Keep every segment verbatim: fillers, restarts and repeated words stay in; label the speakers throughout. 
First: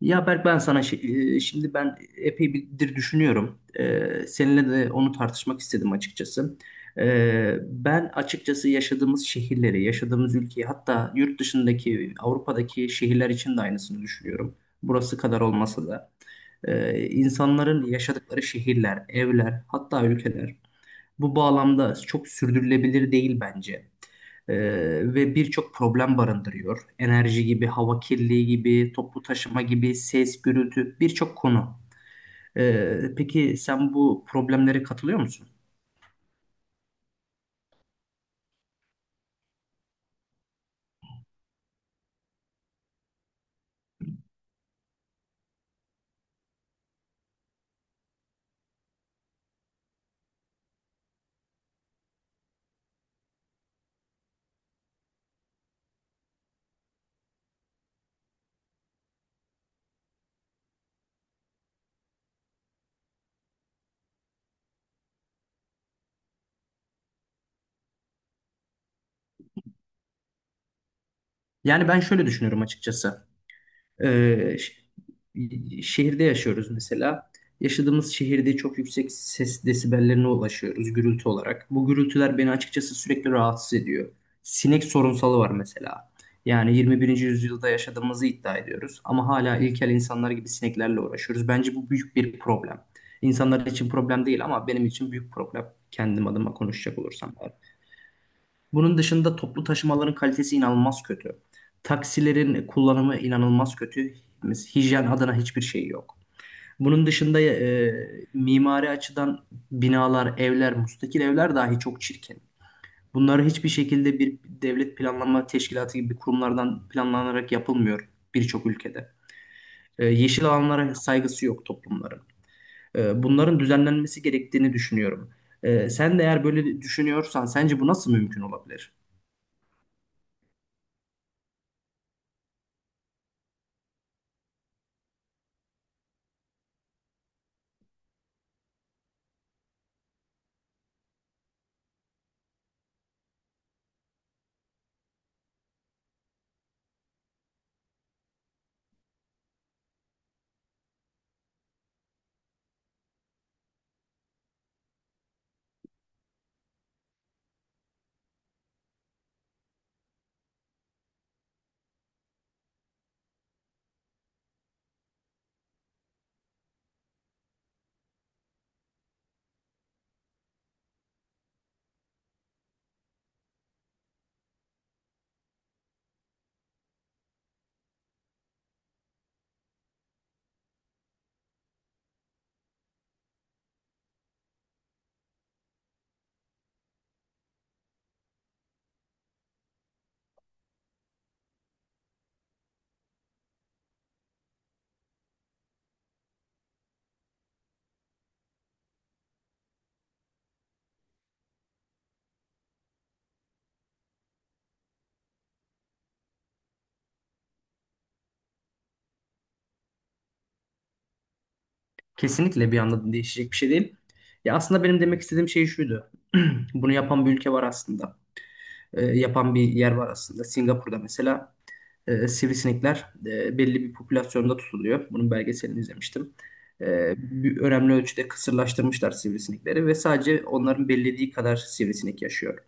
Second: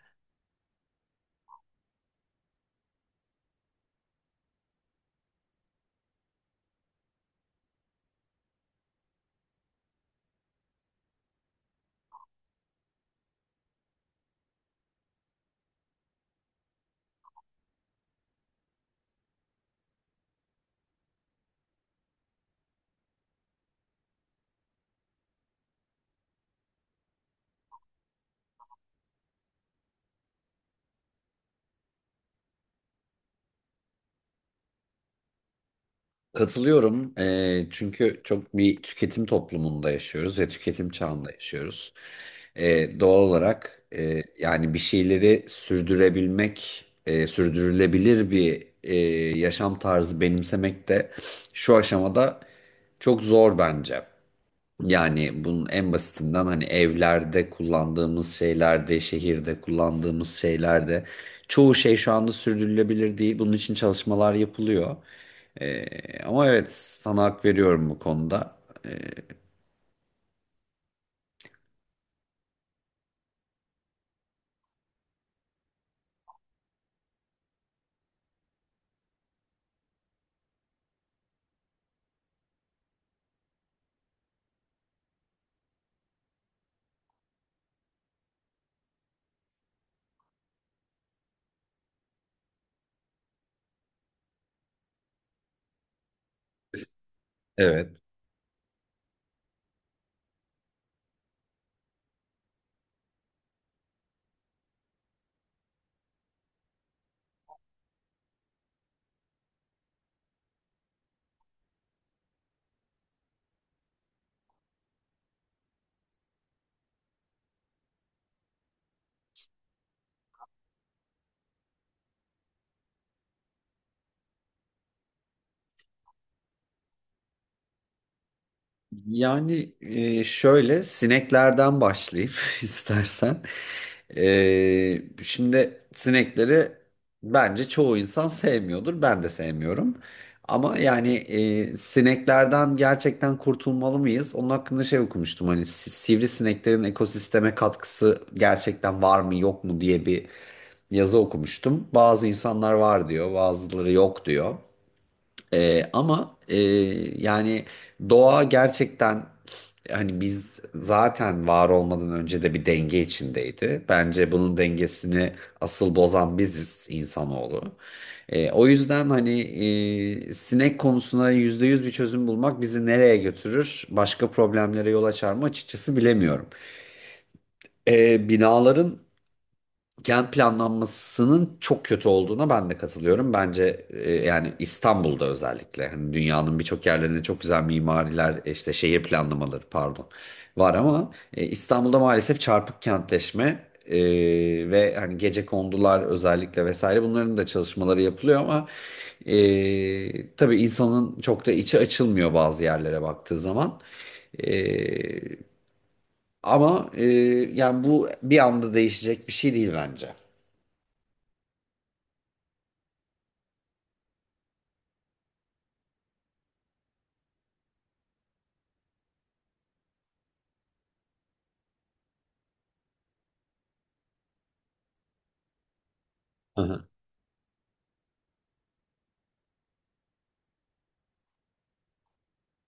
Speaker 1: Ya Berk ben sana şi- e, şimdi ben epey birdir düşünüyorum. E, seninle de onu tartışmak istedim açıkçası. E, ben açıkçası yaşadığımız şehirleri, yaşadığımız ülkeyi hatta yurt dışındaki Avrupa'daki şehirler için de aynısını düşünüyorum. Burası kadar olmasa da. E, insanların yaşadıkları şehirler, evler hatta ülkeler. Bu bağlamda çok sürdürülebilir değil bence. Ee, ve birçok problem barındırıyor. Enerji gibi, hava kirliliği gibi, toplu taşıma gibi, ses, gürültü birçok konu. Ee, peki sen bu problemlere katılıyor musun?
Speaker 2: Katılıyorum. Eee, çünkü çok bir tüketim toplumunda yaşıyoruz ve tüketim çağında yaşıyoruz. Eee, doğal olarak eee, yani bir şeyleri sürdürebilmek, eee, sürdürülebilir bir eee, yaşam tarzı benimsemek de şu aşamada çok zor bence. Yani bunun en basitinden, hani, evlerde kullandığımız şeylerde, şehirde kullandığımız şeylerde çoğu şey şu anda sürdürülebilir değil. Bunun için çalışmalar yapılıyor. Ee, Ama evet, sana hak veriyorum bu konuda. Ee,
Speaker 1: Yani ben şöyle düşünüyorum açıkçası. Ee, ş- Şehirde yaşıyoruz mesela. Yaşadığımız şehirde çok yüksek ses desibellerine ulaşıyoruz gürültü olarak. Bu gürültüler beni açıkçası sürekli rahatsız ediyor. Sinek sorunsalı var mesela. Yani yirmi birinci yüzyılda yaşadığımızı iddia ediyoruz ama hala ilkel insanlar gibi sineklerle uğraşıyoruz. Bence bu büyük bir problem. İnsanlar için problem değil ama benim için büyük problem. Kendim adıma konuşacak olursam.
Speaker 2: evet.
Speaker 1: Bunun dışında toplu taşımaların kalitesi inanılmaz kötü. Taksilerin kullanımı inanılmaz kötü. Hijyen adına hiçbir şey yok. Bunun dışında e, mimari açıdan binalar, evler, müstakil evler dahi çok çirkin. Bunlar hiçbir şekilde bir devlet planlama teşkilatı gibi kurumlardan planlanarak yapılmıyor birçok ülkede. E, yeşil alanlara saygısı yok toplumların. E, bunların düzenlenmesi gerektiğini düşünüyorum. E, sen de eğer böyle düşünüyorsan sence bu nasıl mümkün olabilir?
Speaker 2: Yani e, şöyle sineklerden başlayayım istersen. E, şimdi sinekleri bence çoğu insan sevmiyordur. Ben de sevmiyorum. Ama yani e, sineklerden gerçekten kurtulmalı mıyız? Onun hakkında şey okumuştum, hani si- sivrisineklerin ekosisteme katkısı gerçekten var mı yok mu diye bir yazı okumuştum. Bazı insanlar var diyor, bazıları yok diyor. Ee, ama e, yani doğa gerçekten, hani, biz zaten var olmadan önce de bir denge içindeydi. Bence bunun dengesini asıl bozan biziz, insanoğlu. Ee, o yüzden, hani, e, sinek konusuna yüzde yüz bir çözüm bulmak bizi nereye götürür, başka problemlere yol açar mı açıkçası bilemiyorum. Ee, binaların gen planlanmasının çok kötü olduğuna ben de katılıyorum. Bence, e, yani İstanbul'da özellikle, hani, dünyanın birçok yerlerinde çok güzel mimariler, e, işte, şehir planlamaları, pardon, var. Ama e, İstanbul'da maalesef çarpık kentleşme e, ve hani gecekondular özellikle vesaire, bunların da çalışmaları yapılıyor. Ama e, tabii insanın çok da içi açılmıyor bazı yerlere baktığı zaman. E, Ama, e, yani bu bir anda değişecek bir şey değil bence.
Speaker 1: Kesinlikle bir anda değişecek bir şey değil. Ya aslında benim demek istediğim şey şuydu. Bunu yapan bir ülke var aslında. Ee, yapan bir yer var aslında. Singapur'da mesela e, sivrisinekler e, belli bir popülasyonda tutuluyor. Bunun belgeselini izlemiştim.
Speaker 2: Hı hı,
Speaker 1: Ee, bir- önemli ölçüde kısırlaştırmışlar sivrisinekleri ve sadece onların belirlediği kadar sivrisinek yaşıyor.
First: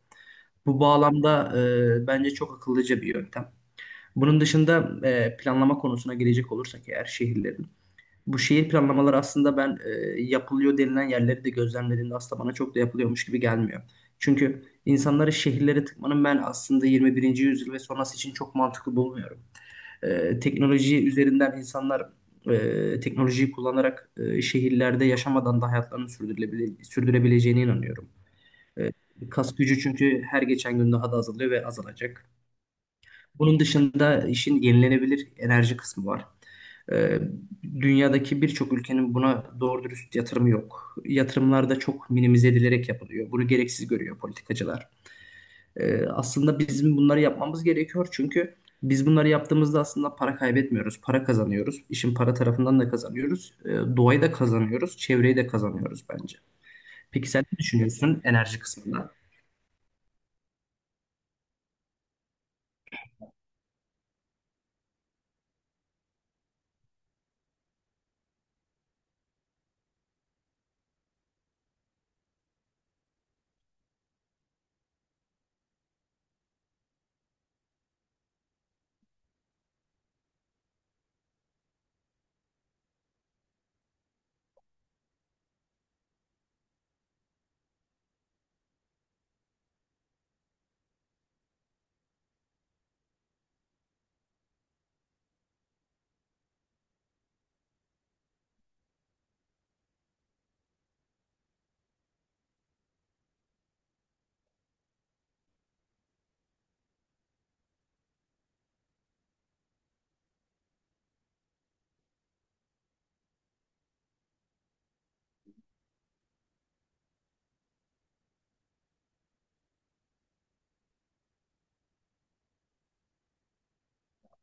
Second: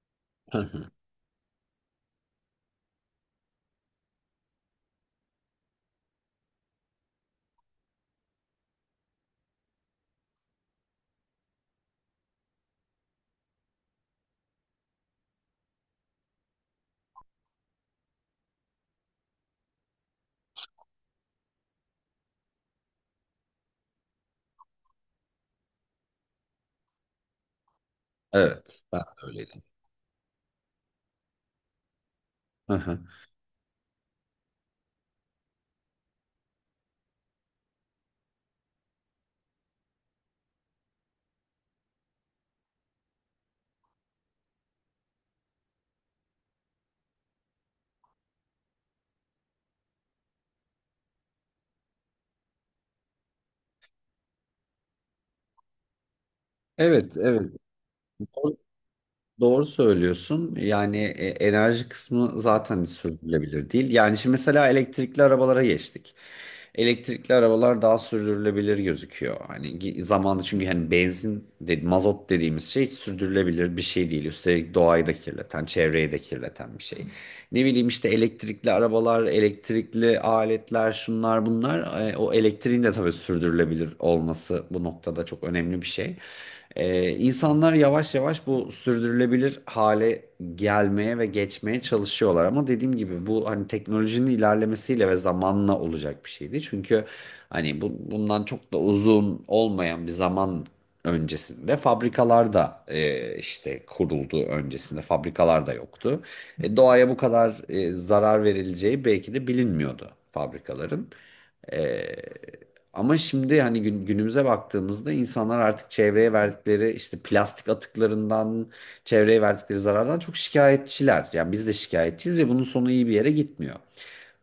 Speaker 2: hı
Speaker 1: Bu
Speaker 2: hı.
Speaker 1: bağlamda e, bence çok akıllıca bir yöntem. Bunun dışında e, planlama konusuna gelecek olursak eğer şehirlerin. Bu şehir planlamaları aslında ben e, yapılıyor denilen yerleri de gözlemlediğimde aslında bana çok da yapılıyormuş gibi gelmiyor. Çünkü insanları şehirlere tıkmanın ben aslında yirmi birinci yüzyıl ve sonrası için çok mantıklı bulmuyorum. E, teknoloji üzerinden insanlar e, teknolojiyi kullanarak e, şehirlerde yaşamadan da hayatlarını sürdürülebilir, sürdürebileceğine inanıyorum.
Speaker 2: Evet, ben de
Speaker 1: Kas
Speaker 2: öyleydim.
Speaker 1: gücü çünkü her geçen gün daha da azalıyor ve azalacak.
Speaker 2: Hı hı.
Speaker 1: Bunun dışında işin yenilenebilir enerji kısmı var. Ee, Dünyadaki birçok ülkenin buna doğru dürüst yatırımı yok. Yatırımlar da çok minimize edilerek yapılıyor. Bunu gereksiz görüyor politikacılar. Ee, aslında bizim bunları yapmamız gerekiyor çünkü biz bunları yaptığımızda aslında para kaybetmiyoruz, para kazanıyoruz. İşin para tarafından da kazanıyoruz, Ee, doğayı da kazanıyoruz, çevreyi de kazanıyoruz bence.
Speaker 2: Evet,
Speaker 1: Peki sen
Speaker 2: evet.
Speaker 1: ne düşünüyorsun enerji kısmında?
Speaker 2: Doğru söylüyorsun. Yani e, enerji kısmı zaten sürdürülebilir değil. Yani şimdi mesela elektrikli arabalara geçtik. Elektrikli arabalar daha sürdürülebilir gözüküyor. Hani gi- zamanı, çünkü hani benzin, de, mazot dediğimiz şey hiç sürdürülebilir bir şey değil. Üstelik doğayı da kirleten, çevreyi de kirleten bir şey. Ne bileyim, işte, elektrikli arabalar, elektrikli aletler, şunlar bunlar. E, O elektriğin de tabii sürdürülebilir olması bu noktada çok önemli bir şey. Ee, insanlar yavaş yavaş bu sürdürülebilir hale gelmeye ve geçmeye çalışıyorlar, ama dediğim gibi bu, hani, teknolojinin ilerlemesiyle ve zamanla olacak bir şeydi. Çünkü, hani, bu, bundan çok da uzun olmayan bir zaman öncesinde fabrikalar da, e, işte, kuruldu, öncesinde fabrikalar da yoktu. E, doğaya bu kadar e, zarar verileceği belki de bilinmiyordu fabrikaların. E, Ama şimdi, hani, gün- günümüze baktığımızda insanlar artık çevreye verdikleri, işte, plastik atıklarından, çevreye verdikleri zarardan çok şikayetçiler. Yani biz de şikayetçiyiz ve bunun sonu iyi bir yere gitmiyor.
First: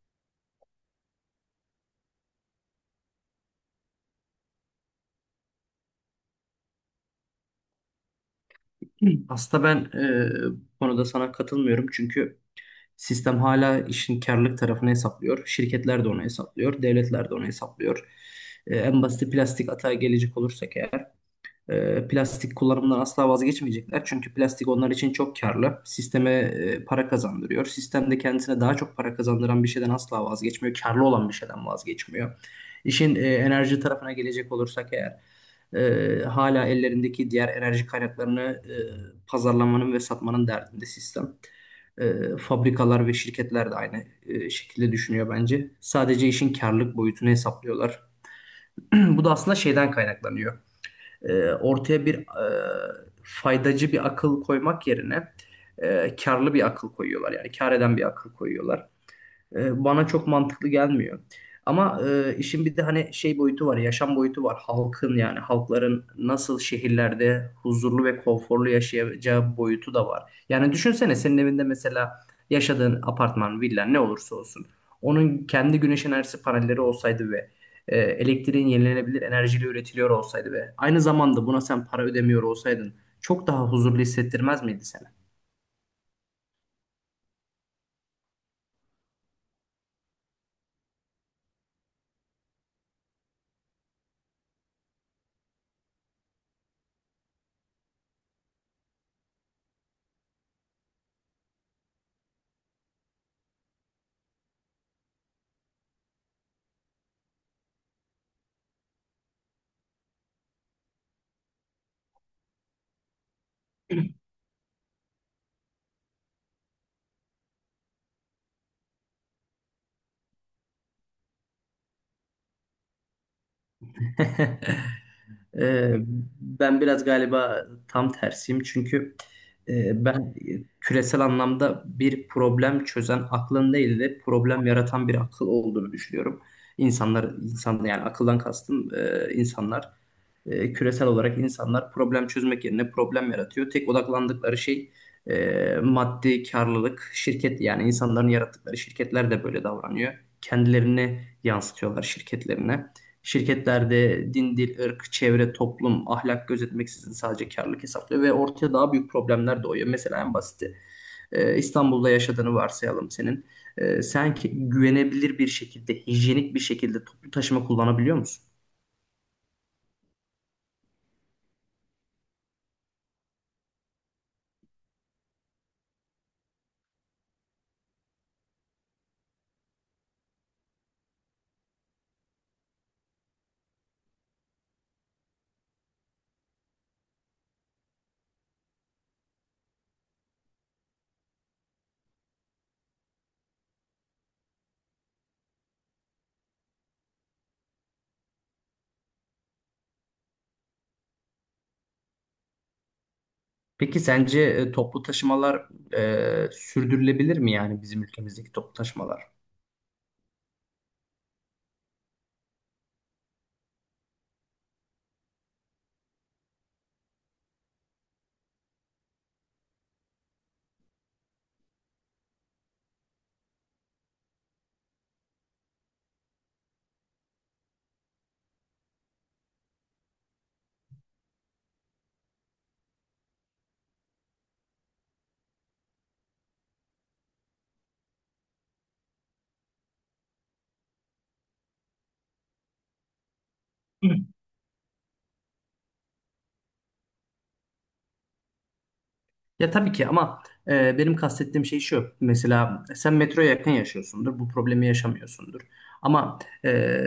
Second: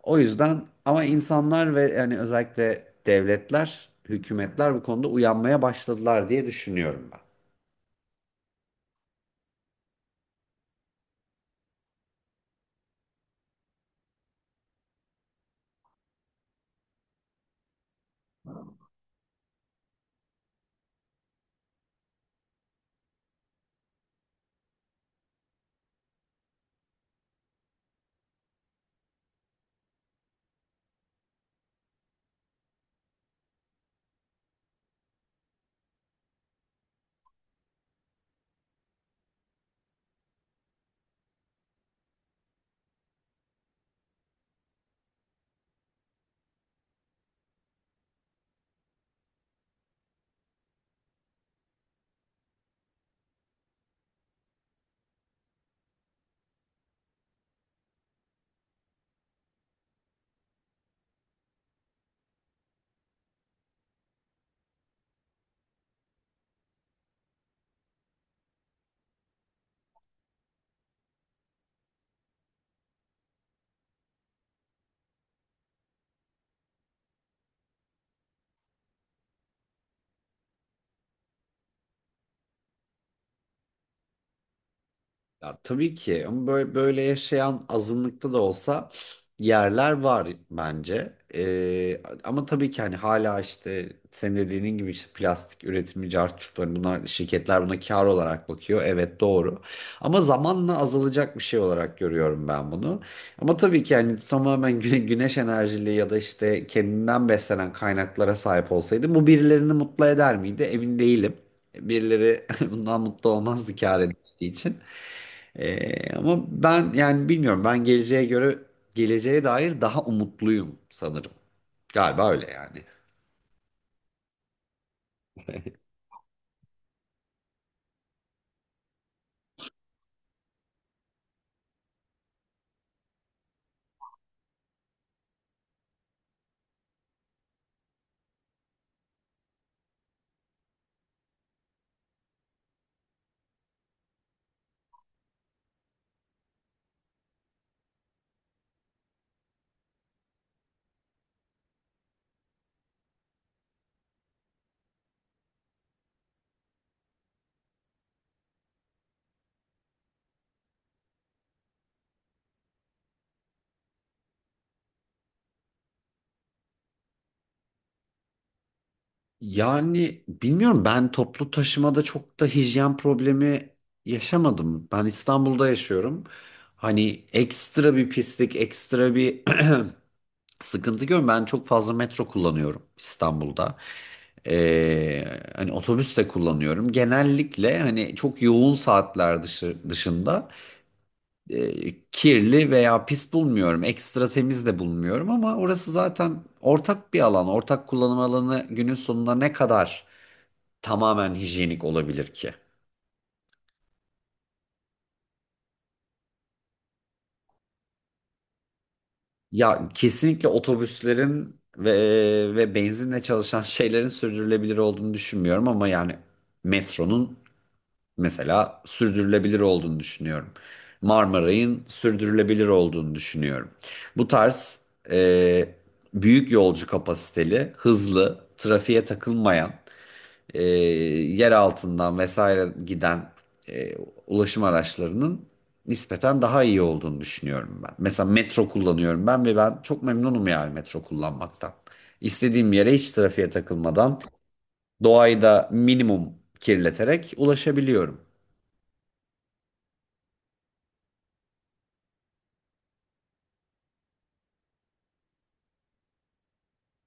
Speaker 2: O yüzden ama insanlar ve, yani, özellikle devletler, hükümetler bu konuda uyanmaya başladılar diye düşünüyorum ben.
Speaker 1: Hı. Aslında ben e, bu konuda sana katılmıyorum çünkü sistem hala işin karlılık tarafını hesaplıyor. Şirketler de onu hesaplıyor. Devletler de onu hesaplıyor. E, en basit plastik atağa gelecek olursak eğer e, plastik kullanımından asla vazgeçmeyecekler. Çünkü plastik onlar için çok karlı. Sisteme e, para kazandırıyor. Sistem de kendisine daha çok para kazandıran bir şeyden asla vazgeçmiyor. Karlı olan bir şeyden vazgeçmiyor. İşin e, enerji tarafına gelecek olursak eğer e, hala ellerindeki diğer enerji kaynaklarını e, pazarlamanın ve satmanın derdinde sistem. E, fabrikalar ve şirketler de aynı e, şekilde düşünüyor bence. Sadece işin karlılık boyutunu hesaplıyorlar. Bu da aslında şeyden kaynaklanıyor. E, ortaya bir e, faydacı bir akıl koymak yerine e, karlı bir akıl koyuyorlar. Yani kar eden bir akıl koyuyorlar. E, bana çok mantıklı gelmiyor. Ama e, işin bir de hani şey boyutu var, yaşam boyutu var. Halkın yani halkların nasıl şehirlerde huzurlu ve konforlu yaşayacağı boyutu da var. Yani düşünsene senin evinde mesela yaşadığın apartman, villa ne olursa olsun. Onun kendi güneş enerjisi panelleri olsaydı ve e, elektriğin yenilenebilir enerjiyle üretiliyor olsaydı ve aynı zamanda buna sen para ödemiyor olsaydın çok daha huzurlu hissettirmez miydi seni?
Speaker 2: Ya tabii ki, ama böyle, böyle yaşayan azınlıkta da olsa yerler var bence. Ee, ama tabii ki, hani, hala, işte, senin dediğinin gibi işte plastik üretimi, cart çurt, hani bunlar, şirketler buna kar olarak bakıyor. Evet, doğru. Ama zamanla azalacak bir şey olarak görüyorum ben bunu. Ama tabii ki yani tamamen güne, güneş enerjili ya da işte kendinden beslenen kaynaklara sahip olsaydı bu birilerini mutlu eder miydi? Emin değilim. Birileri bundan mutlu olmazdı, kar için. Ee, ama ben, yani, bilmiyorum, ben geleceğe göre geleceğe dair daha umutluyum sanırım. Galiba öyle, yani.
Speaker 1: Ee, Ben biraz galiba tam tersiyim çünkü e, ben küresel anlamda bir problem çözen aklın değil de problem yaratan bir akıl olduğunu düşünüyorum. İnsanlar, insan yani akıldan kastım e, insanlar e, küresel olarak insanlar problem çözmek yerine problem yaratıyor. Tek odaklandıkları şey e, maddi karlılık, şirket yani insanların yarattıkları şirketler de böyle davranıyor. Kendilerini yansıtıyorlar şirketlerine. Şirketlerde din, dil, ırk, çevre, toplum, ahlak gözetmeksizin sadece karlılık hesaplıyor ve ortaya daha büyük problemler doğuyor. Mesela en basiti e, İstanbul'da yaşadığını varsayalım senin. E, sen ki- güvenebilir bir şekilde, hijyenik bir şekilde toplu taşıma kullanabiliyor musun?
Speaker 2: Yani bilmiyorum, ben toplu taşımada çok da hijyen problemi yaşamadım. Ben İstanbul'da yaşıyorum. Hani ekstra bir pislik, ekstra bir sıkıntı görüyorum. Ben çok fazla metro kullanıyorum İstanbul'da. Ee, Hani otobüs de kullanıyorum. Genellikle, hani, çok yoğun saatler dışı, dışında e, kirli veya pis bulmuyorum. Ekstra temiz de bulmuyorum, ama orası zaten ortak bir alan. Ortak kullanım alanı günün sonunda ne kadar tamamen hijyenik olabilir ki?
Speaker 1: Peki sence e, toplu taşımalar e, sürdürülebilir mi yani bizim ülkemizdeki toplu taşımalar?
Speaker 2: Ya kesinlikle otobüslerin ve ve benzinle çalışan şeylerin sürdürülebilir olduğunu düşünmüyorum, ama yani metronun mesela sürdürülebilir olduğunu düşünüyorum. Marmaray'ın sürdürülebilir olduğunu düşünüyorum. Bu tarz e, büyük yolcu kapasiteli, hızlı, trafiğe takılmayan, e, yer altından vesaire giden e, ulaşım araçlarının nispeten daha iyi olduğunu düşünüyorum ben. Mesela metro kullanıyorum ben ve ben çok memnunum, yani metro kullanmaktan. İstediğim yere hiç trafiğe takılmadan, doğayı da minimum kirleterek ulaşabiliyorum.
Speaker 1: Ya tabii ki ama e, benim kastettiğim şey şu. Mesela sen metroya yakın yaşıyorsundur. Bu problemi yaşamıyorsundur. Ama e,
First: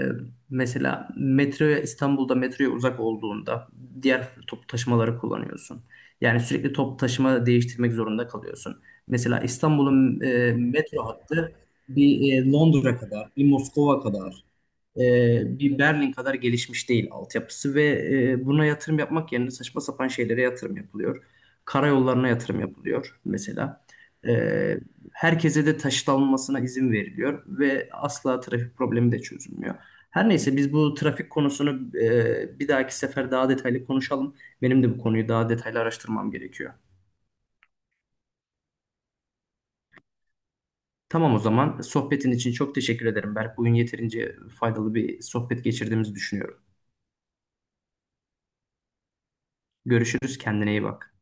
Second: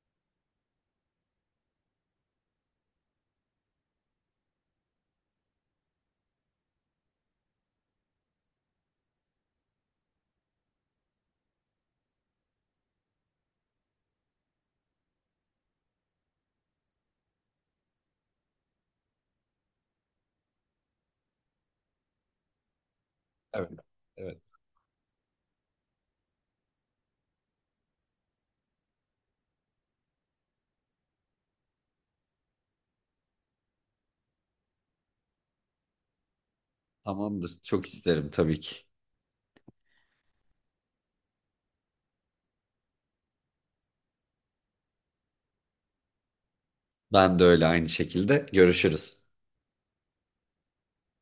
Speaker 1: mesela metroya İstanbul'da metroya uzak olduğunda diğer toplu taşımaları kullanıyorsun. Yani sürekli toplu taşıma değiştirmek zorunda kalıyorsun. Mesela İstanbul'un e, metro hattı bir e, Londra kadar, bir Moskova kadar, e, bir Berlin kadar gelişmiş değil altyapısı ve e, buna yatırım yapmak yerine saçma sapan şeylere yatırım yapılıyor. Karayollarına yatırım yapılıyor
Speaker 2: Evet.
Speaker 1: mesela. E,
Speaker 2: Evet.
Speaker 1: Herkese de taşıt alınmasına izin veriliyor ve asla trafik problemi de çözülmüyor. Her neyse biz bu trafik konusunu e, bir dahaki sefer daha detaylı konuşalım. Benim de bu konuyu daha detaylı araştırmam gerekiyor.
Speaker 2: Tamamdır. Çok isterim tabii ki.
Speaker 1: Tamam o zaman sohbetin için çok teşekkür ederim Berk. Bugün yeterince faydalı bir sohbet geçirdiğimizi düşünüyorum.
Speaker 2: Ben de öyle, aynı şekilde. Görüşürüz.
Speaker 1: Görüşürüz, kendine iyi bak.